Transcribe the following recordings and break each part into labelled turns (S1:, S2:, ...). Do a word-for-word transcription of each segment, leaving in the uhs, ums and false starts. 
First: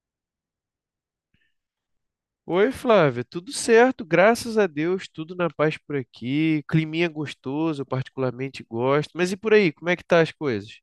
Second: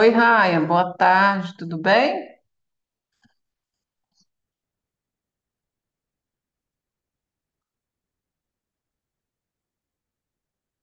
S1: Oi, Ryan, boa tarde, tudo bem?
S2: Oi, Flávia, tudo certo, graças a Deus, tudo na paz por aqui. Climinha gostoso, eu particularmente gosto. Mas e por aí, como é que tá as coisas?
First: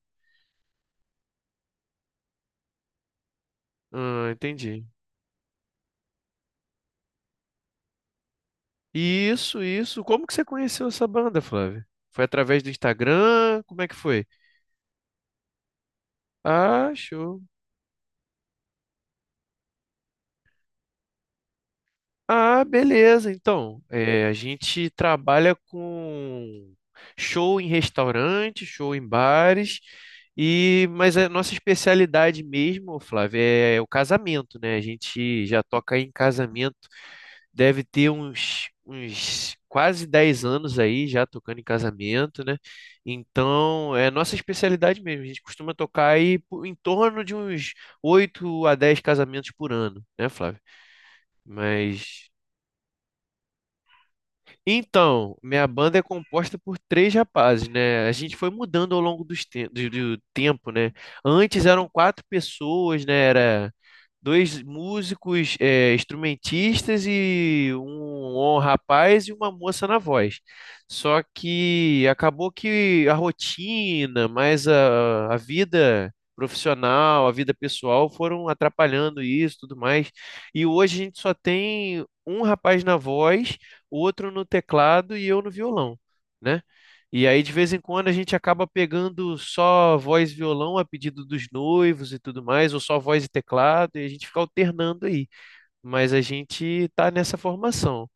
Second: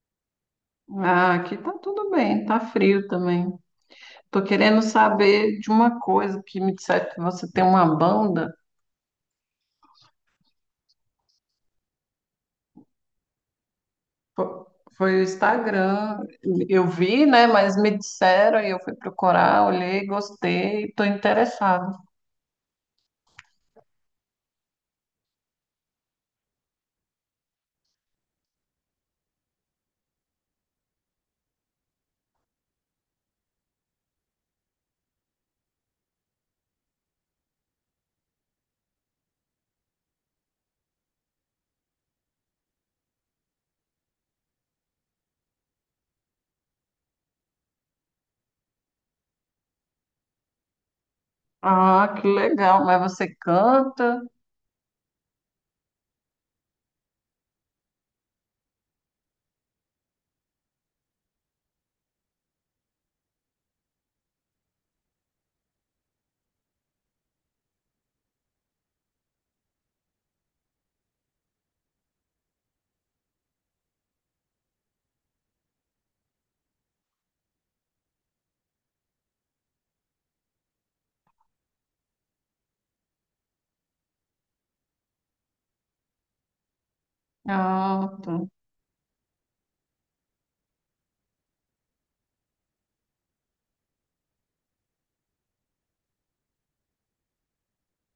S1: Ah, aqui tá tudo bem, tá frio também.
S2: Ah,
S1: Tô querendo
S2: entendi.
S1: saber de uma coisa que me disseram que você tem uma banda.
S2: Isso, isso. Como que você conheceu essa banda, Flávia? Foi através do Instagram? Como é que foi?
S1: Fo- Foi, o Instagram, eu
S2: Ah,
S1: vi,
S2: show.
S1: né, mas me disseram e eu fui procurar, olhei, gostei, tô interessada.
S2: Ah, beleza. Então, é, a gente trabalha com show em restaurante, show em bares, e mas a nossa especialidade mesmo, Flávio, é o casamento, né? A gente já toca aí em casamento, deve ter uns, uns quase dez anos aí já tocando em casamento, né? Então, é nossa especialidade mesmo. A gente costuma tocar aí po- em torno de uns oito a dez casamentos por ano, né, Flávio?
S1: Ah, que
S2: Mas.
S1: legal, mas você canta?
S2: Então, minha banda é composta por três rapazes, né? A gente foi mudando ao longo dos te- do, do tempo, né? Antes eram quatro pessoas, né? Era dois músicos, eh, instrumentistas e um, um rapaz e uma moça na voz. Só que acabou que a rotina, mais a, a vida profissional, a vida pessoal foram atrapalhando isso, tudo mais. E hoje a gente só tem um rapaz na voz, outro no teclado e eu no violão, né? E aí, de vez em quando, a
S1: Ah,
S2: gente
S1: tá.
S2: acaba pegando só voz e violão a pedido dos noivos e tudo mais, ou só voz e teclado, e a gente fica alternando aí. Mas a gente tá nessa formação.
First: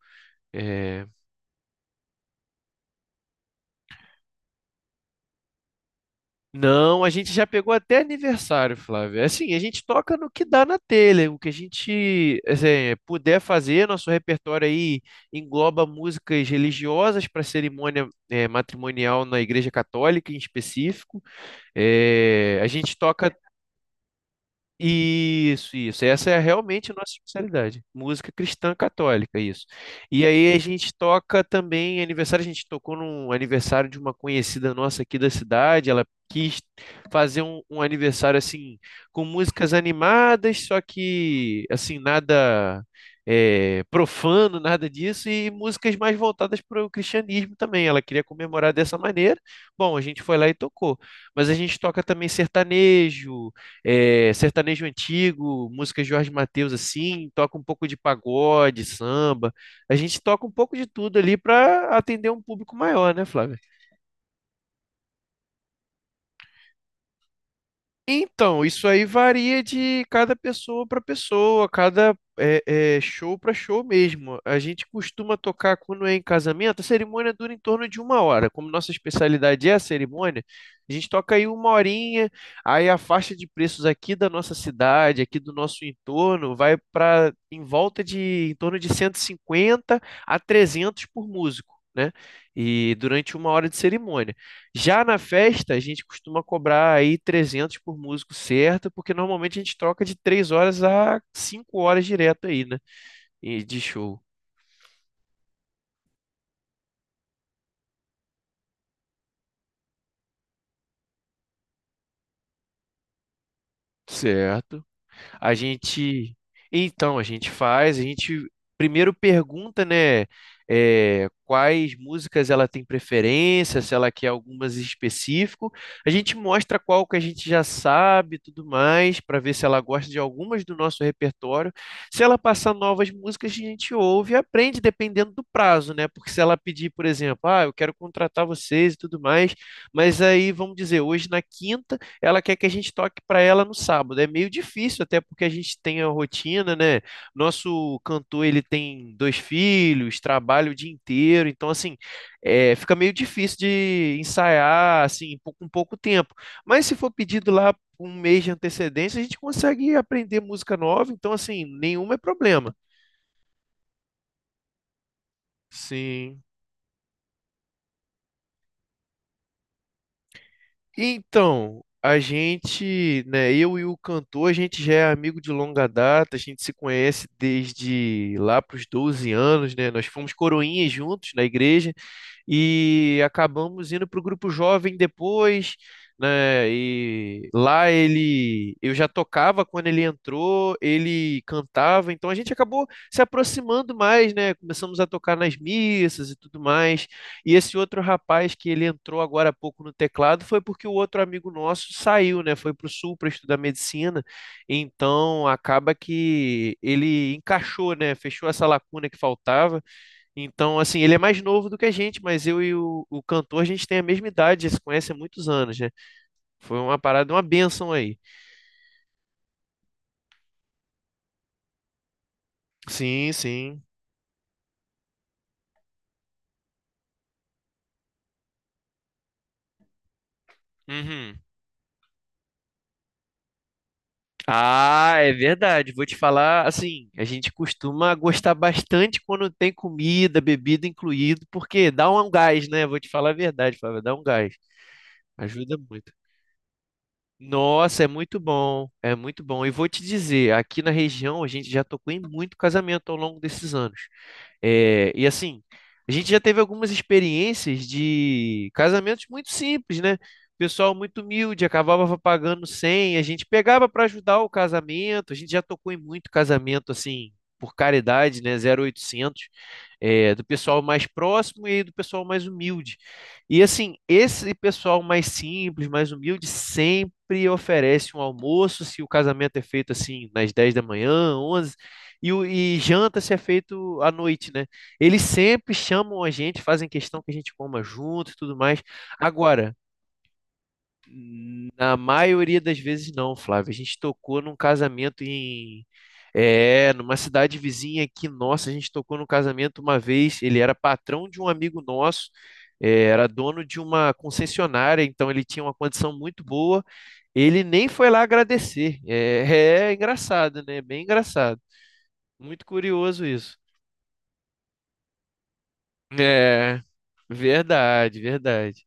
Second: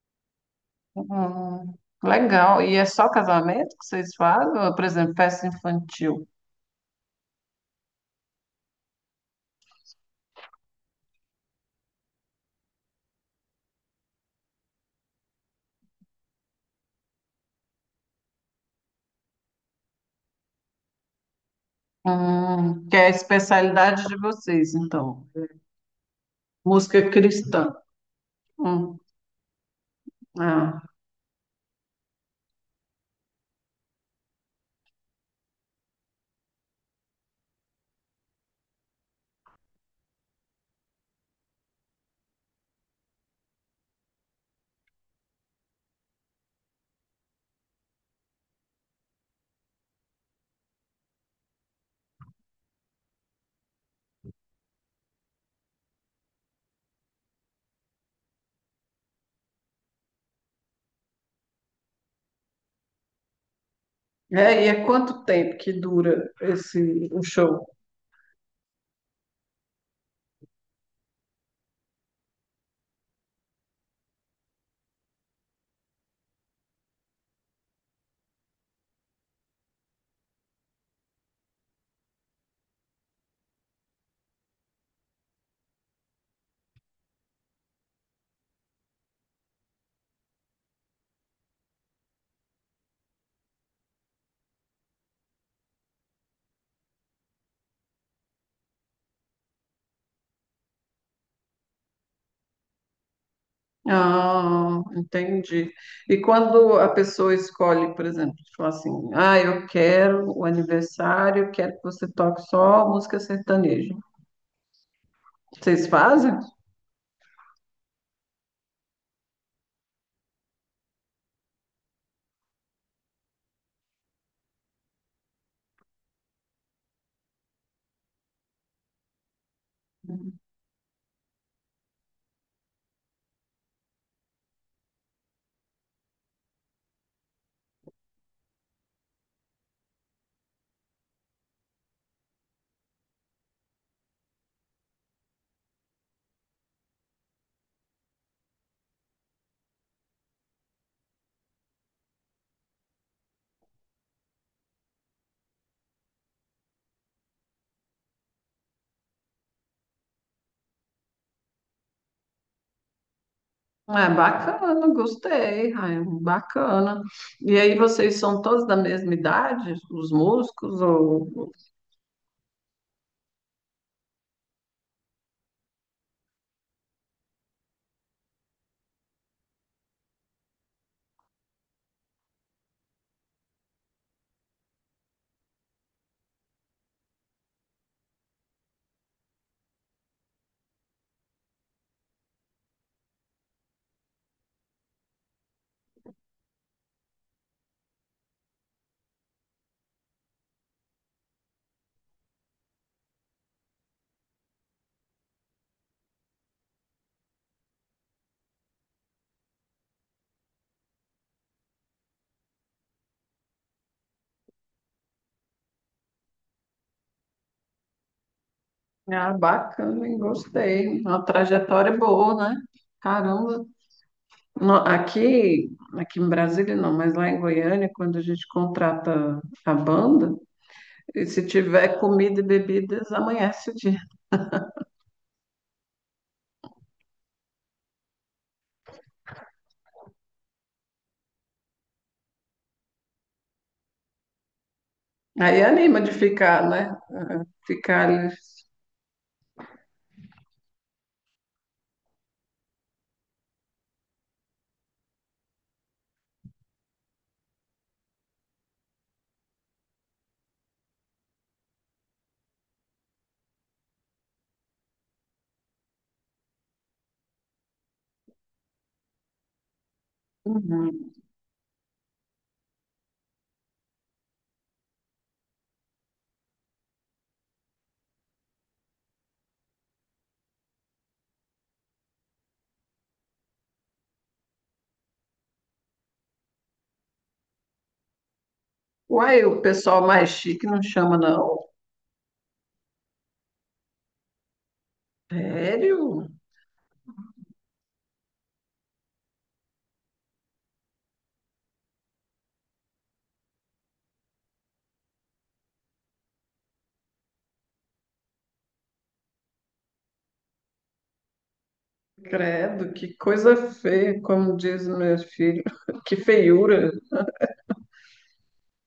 S2: É.
S1: Hum, legal. E é só casamento que vocês fazem? Ou, por exemplo, festa infantil?
S2: Não, a gente já pegou até aniversário, Flávio. É. Assim, a gente toca no que dá na telha, o que a gente, assim, puder fazer. Nosso repertório aí engloba músicas religiosas para cerimônia, é, matrimonial na Igreja Católica em específico. É, a
S1: Hum, que
S2: gente
S1: é a
S2: toca
S1: especialidade de vocês, então.
S2: isso, isso. Essa é realmente a
S1: Música
S2: nossa
S1: cristã.
S2: especialidade. Música cristã
S1: Hum,
S2: católica, isso. E aí a
S1: ah.
S2: gente toca também aniversário, a gente tocou num aniversário de uma conhecida nossa aqui da cidade. Ela quis fazer um, um aniversário assim com músicas animadas, só que assim, nada é, profano, nada disso, e músicas mais voltadas para o cristianismo também. Ela queria comemorar dessa maneira. Bom, a gente foi lá e tocou. Mas a gente toca também sertanejo, é, sertanejo antigo, música Jorge Mateus assim, toca um pouco de pagode, samba. A gente toca um pouco de tudo ali para atender um público maior, né, Flávio?
S1: É, e é quanto tempo que dura esse o show?
S2: Então, isso aí varia de cada pessoa para pessoa, cada é, é, show para show mesmo. A gente costuma tocar quando é em casamento, a cerimônia dura em torno de uma hora. Como nossa especialidade é a cerimônia, a gente toca aí uma horinha, aí a faixa de preços aqui da nossa cidade, aqui do nosso entorno, vai para em volta de em torno de cento e cinquenta a trezentos por músico. Né? E durante uma hora de cerimônia. Já na festa, a gente costuma cobrar aí trezentos por músico, certo, porque normalmente a gente troca de três horas a cinco horas direto aí, né? E de show.
S1: Ah, entendi. E quando a pessoa escolhe, por exemplo, tipo assim, ah, eu quero o aniversário, eu quero que você toque só música sertaneja.
S2: Certo. A
S1: Vocês
S2: gente,
S1: fazem?
S2: então, a gente faz, a gente primeiro pergunta, né, é, quais músicas ela tem preferência, se ela quer algumas em específico. A gente mostra qual que a gente já sabe, e tudo mais, para ver se ela gosta de algumas do nosso repertório. Se ela passar novas músicas, a gente ouve e aprende dependendo do prazo, né? Porque se ela pedir, por exemplo, ah, eu quero contratar vocês e tudo mais, mas aí vamos dizer, hoje na quinta ela quer que a gente toque para ela no sábado. É meio difícil, até porque a gente tem a rotina, né? Nosso cantor, ele tem dois filhos, trabalha o dia inteiro, então assim, é, fica meio difícil de ensaiar assim pou- com pouco tempo. Mas se for pedido lá com um mês de antecedência, a gente consegue aprender música nova, então assim, nenhum é problema.
S1: É bacana, gostei, Ryan,
S2: Sim.
S1: bacana. E aí vocês são todos da mesma idade, os músicos, ou...
S2: Então, a gente, né, eu e o cantor, a gente já é amigo de longa data, a gente se conhece desde lá para os doze anos, né? Nós fomos coroinhas juntos na igreja e acabamos indo para o grupo jovem depois, né? E lá ele, eu já tocava quando ele entrou, ele cantava, então a gente acabou se aproximando mais, né? Começamos a tocar nas missas e tudo mais. E esse outro rapaz que ele entrou agora há pouco no teclado foi porque o outro amigo nosso saiu, né? Foi para o sul para estudar medicina. Então acaba que ele encaixou, né? Fechou essa lacuna que faltava. Então, assim, ele é mais novo do que a gente, mas eu e o, o cantor, a gente tem a mesma idade, já se conhece há muitos anos, né? Foi uma parada, uma bênção aí.
S1: Ah, bacana, hein? Gostei. Uma trajetória boa, né?
S2: Sim,
S1: Caramba.
S2: sim.
S1: No- aqui, aqui em Brasília não, mas lá em Goiânia, quando a gente contrata a banda, e
S2: Uhum.
S1: se tiver comida e bebidas, amanhece o dia.
S2: Ah, é verdade. Vou te falar, assim, a gente costuma gostar bastante quando tem comida, bebida incluído, porque dá um gás, né? Vou te falar a verdade, Flávio, dá um gás.
S1: Aí
S2: Ajuda
S1: anima
S2: muito.
S1: de ficar, né? Ah,
S2: Nossa, é
S1: ficar ali.
S2: muito bom, é muito bom. E vou te dizer, aqui na região a gente já tocou em muito casamento ao longo desses anos. É, e assim, a gente já teve algumas experiências de casamentos muito simples, né? Pessoal muito humilde, acabava pagando cem, a gente pegava para ajudar o casamento, a gente já tocou em muito casamento assim, por caridade, né? Zero oitocentos, é, do pessoal mais
S1: Uhum.
S2: próximo e do pessoal mais humilde. E assim, esse pessoal mais simples, mais humilde, sempre oferece um almoço, se o casamento é feito assim, nas dez da manhã, onze, e, o- e janta se é feito à noite, né? Eles sempre chamam a gente, fazem questão que a gente coma junto e tudo mais.
S1: Uai, o
S2: Agora,
S1: pessoal mais chique não chama, não.
S2: na maioria das vezes não, Flávio. A gente tocou num casamento em,
S1: Sério?
S2: é, numa cidade vizinha aqui, nossa, a gente tocou num casamento uma vez, ele era patrão de um amigo nosso, é, era dono de uma concessionária, então ele tinha uma condição muito boa. Ele nem foi lá agradecer. É, é engraçado, né? Bem engraçado. Muito
S1: Credo, que
S2: curioso
S1: coisa
S2: isso.
S1: feia, como diz meu filho. Que
S2: É,
S1: feiura.
S2: verdade, verdade.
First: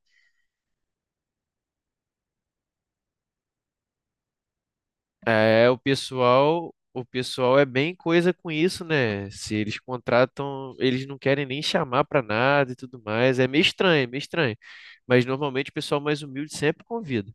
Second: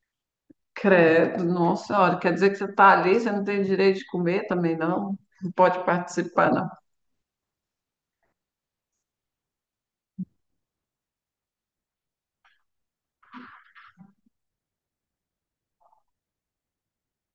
S1: Credo, nossa, olha, quer dizer que você está ali, você não tem direito de comer também, não? Não
S2: É, o
S1: pode participar, não.
S2: pessoal, o pessoal é bem coisa com isso, né? Se eles contratam, eles não querem nem chamar pra nada e tudo mais. É meio estranho, é meio estranho. Mas normalmente o pessoal mais humilde sempre convida.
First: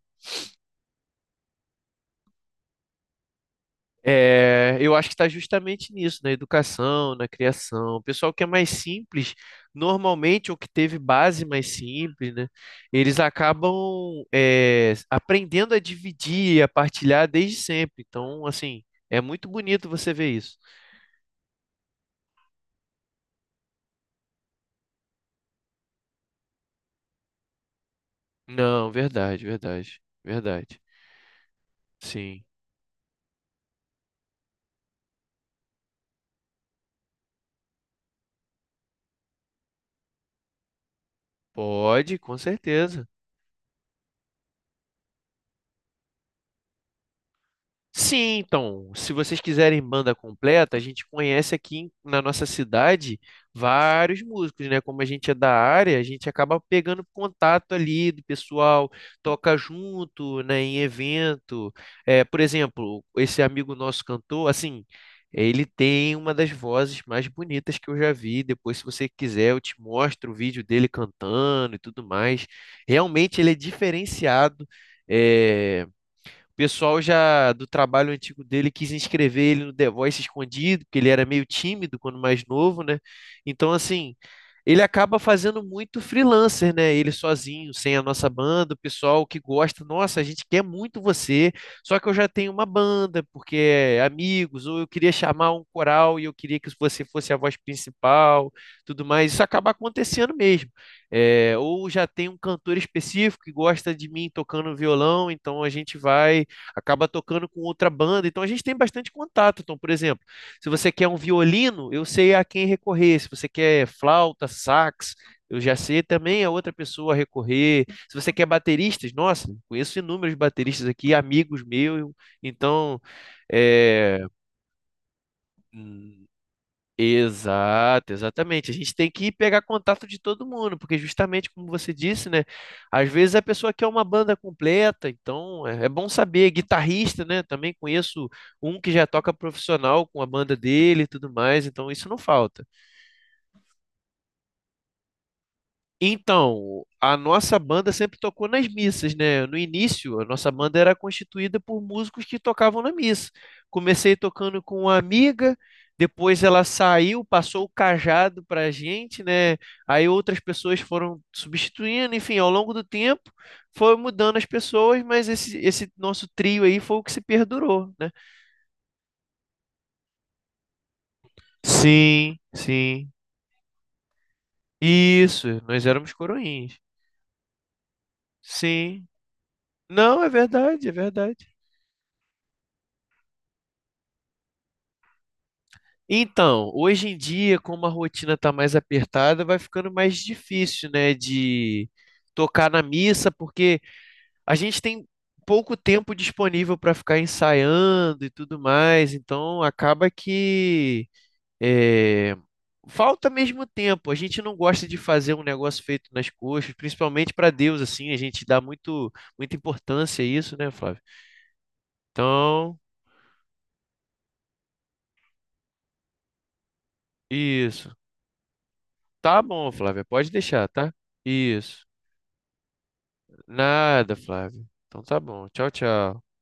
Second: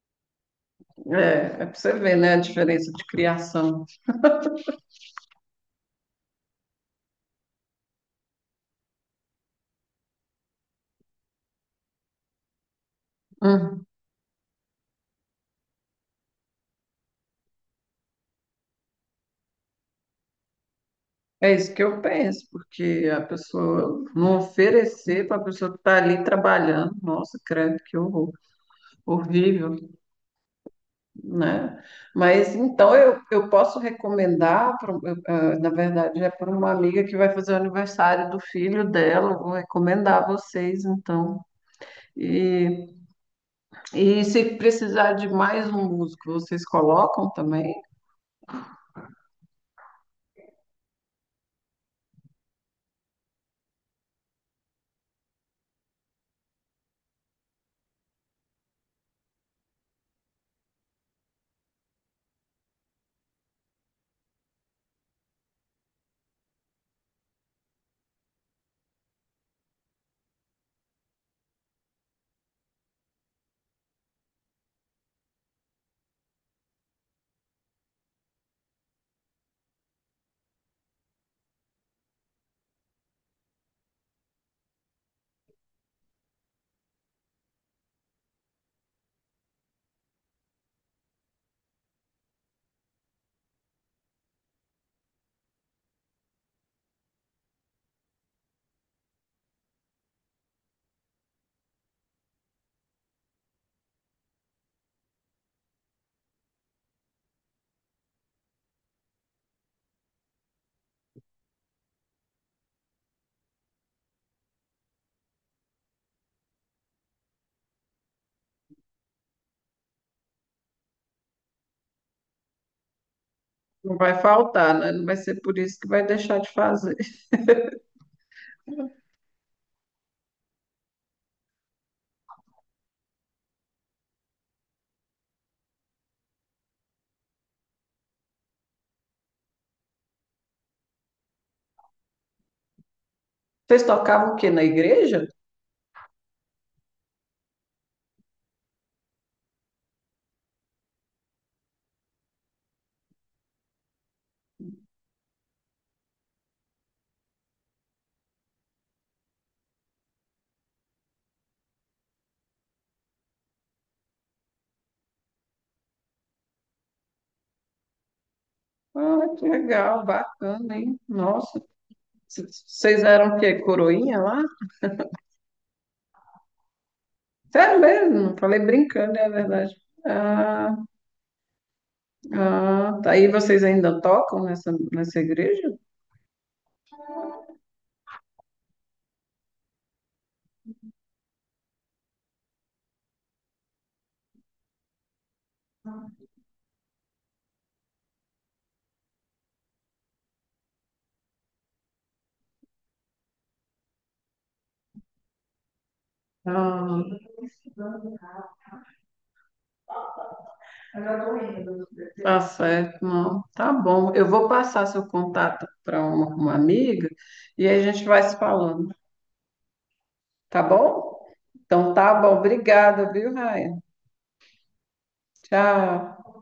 S1: É, é para você ver, né, a diferença de criação.
S2: É, eu acho que está justamente nisso, na educação, na criação. O pessoal que é mais simples, normalmente, ou que teve base mais simples, né? Eles
S1: Hum,
S2: acabam, é, aprendendo a dividir, a partilhar desde sempre. Então, assim, é muito bonito você ver isso.
S1: é isso que eu penso, porque a pessoa não oferecer para a pessoa que está ali trabalhando, nossa, credo, que horror,
S2: Não, verdade,
S1: horrível,
S2: verdade, verdade.
S1: né?
S2: Sim,
S1: Mas então eu, eu posso recomendar, pra- um, eu, ah, na verdade, é para uma amiga que vai fazer o aniversário do filho dela, eu vou recomendar a vocês, então.
S2: pode, com
S1: E
S2: certeza.
S1: E se precisar de mais um músico, vocês colocam também?
S2: Sim, então, se vocês quiserem banda completa, a gente conhece aqui em- na nossa cidade vários músicos, né? Como a gente é da área, a gente acaba pegando contato ali do pessoal, toca junto, né, em evento. É, por exemplo, esse amigo nosso cantor, assim, ele tem uma das vozes mais bonitas que eu já vi. Depois, se você quiser, eu te mostro o vídeo dele cantando e tudo mais. Realmente ele é diferenciado. É, o pessoal já do trabalho antigo dele quis inscrever ele no The Voice escondido, porque ele era meio tímido quando mais novo, né? Então, assim, ele acaba fazendo muito freelancer, né? Ele sozinho, sem a nossa banda, o pessoal que gosta, nossa, a gente quer muito você, só que eu já tenho uma banda, porque é amigos, ou eu queria chamar um coral e eu queria que você fosse a voz principal, tudo mais. Isso acaba acontecendo mesmo. É, ou já tem um cantor específico que gosta de mim tocando violão, então a gente vai acaba tocando com outra banda, então a gente tem bastante contato. Então, por exemplo, se você quer um violino, eu sei a quem recorrer. Se você quer flauta, sax, eu já sei também a outra pessoa a recorrer. Se você quer bateristas, nossa, conheço inúmeros bateristas aqui, amigos meus. Então,
S1: Não vai
S2: é,
S1: faltar, né? Não vai ser por isso que vai deixar de fazer.
S2: exato, exatamente. A gente tem que ir pegar contato de todo mundo, porque justamente como você disse, né? Às vezes a pessoa quer uma banda completa, então é é bom saber. Guitarrista, né? Também conheço um que já toca profissional com a banda dele e tudo mais, então isso não falta.
S1: Vocês tocavam o quê? Na igreja?
S2: Então, a nossa banda sempre tocou nas missas, né? No início, a nossa banda era constituída por músicos que tocavam na missa. Comecei tocando com uma amiga, depois ela saiu, passou o cajado para a gente, né? Aí outras pessoas foram substituindo, enfim, ao longo do tempo foi mudando as pessoas, mas esse, esse nosso trio aí foi o que se perdurou, né?
S1: Ah, que legal, bacana, hein? Nossa,
S2: Sim,
S1: c- vocês
S2: sim.
S1: eram o quê? Coroinha lá?
S2: Isso, nós éramos coroinhas.
S1: Sério mesmo? Falei
S2: Sim.
S1: brincando, é verdade.
S2: Não, é
S1: Ah,
S2: verdade, é verdade.
S1: ah, tá. E vocês ainda tocam nessa, nessa igreja?
S2: Então, hoje em dia, como a rotina está mais apertada, vai ficando mais difícil, né, de tocar na missa, porque a gente tem pouco tempo disponível para ficar ensaiando e tudo mais, então acaba que eh, falta mesmo tempo. A gente não gosta de fazer um negócio feito nas coxas,
S1: Ah,
S2: principalmente para Deus, assim, a gente dá muito, muita importância a isso, né, Flávio?
S1: tá
S2: Então,
S1: certo, não. Tá bom. Eu vou passar seu contato para uma uma amiga e aí
S2: isso.
S1: a gente vai se falando.
S2: Tá bom, Flávia, pode
S1: Tá
S2: deixar, tá?
S1: bom?
S2: Isso.
S1: Então tá bom. Obrigada, viu, Raia?
S2: Nada, Flávio. Então tá bom. Tchau,
S1: Tchau.
S2: tchau.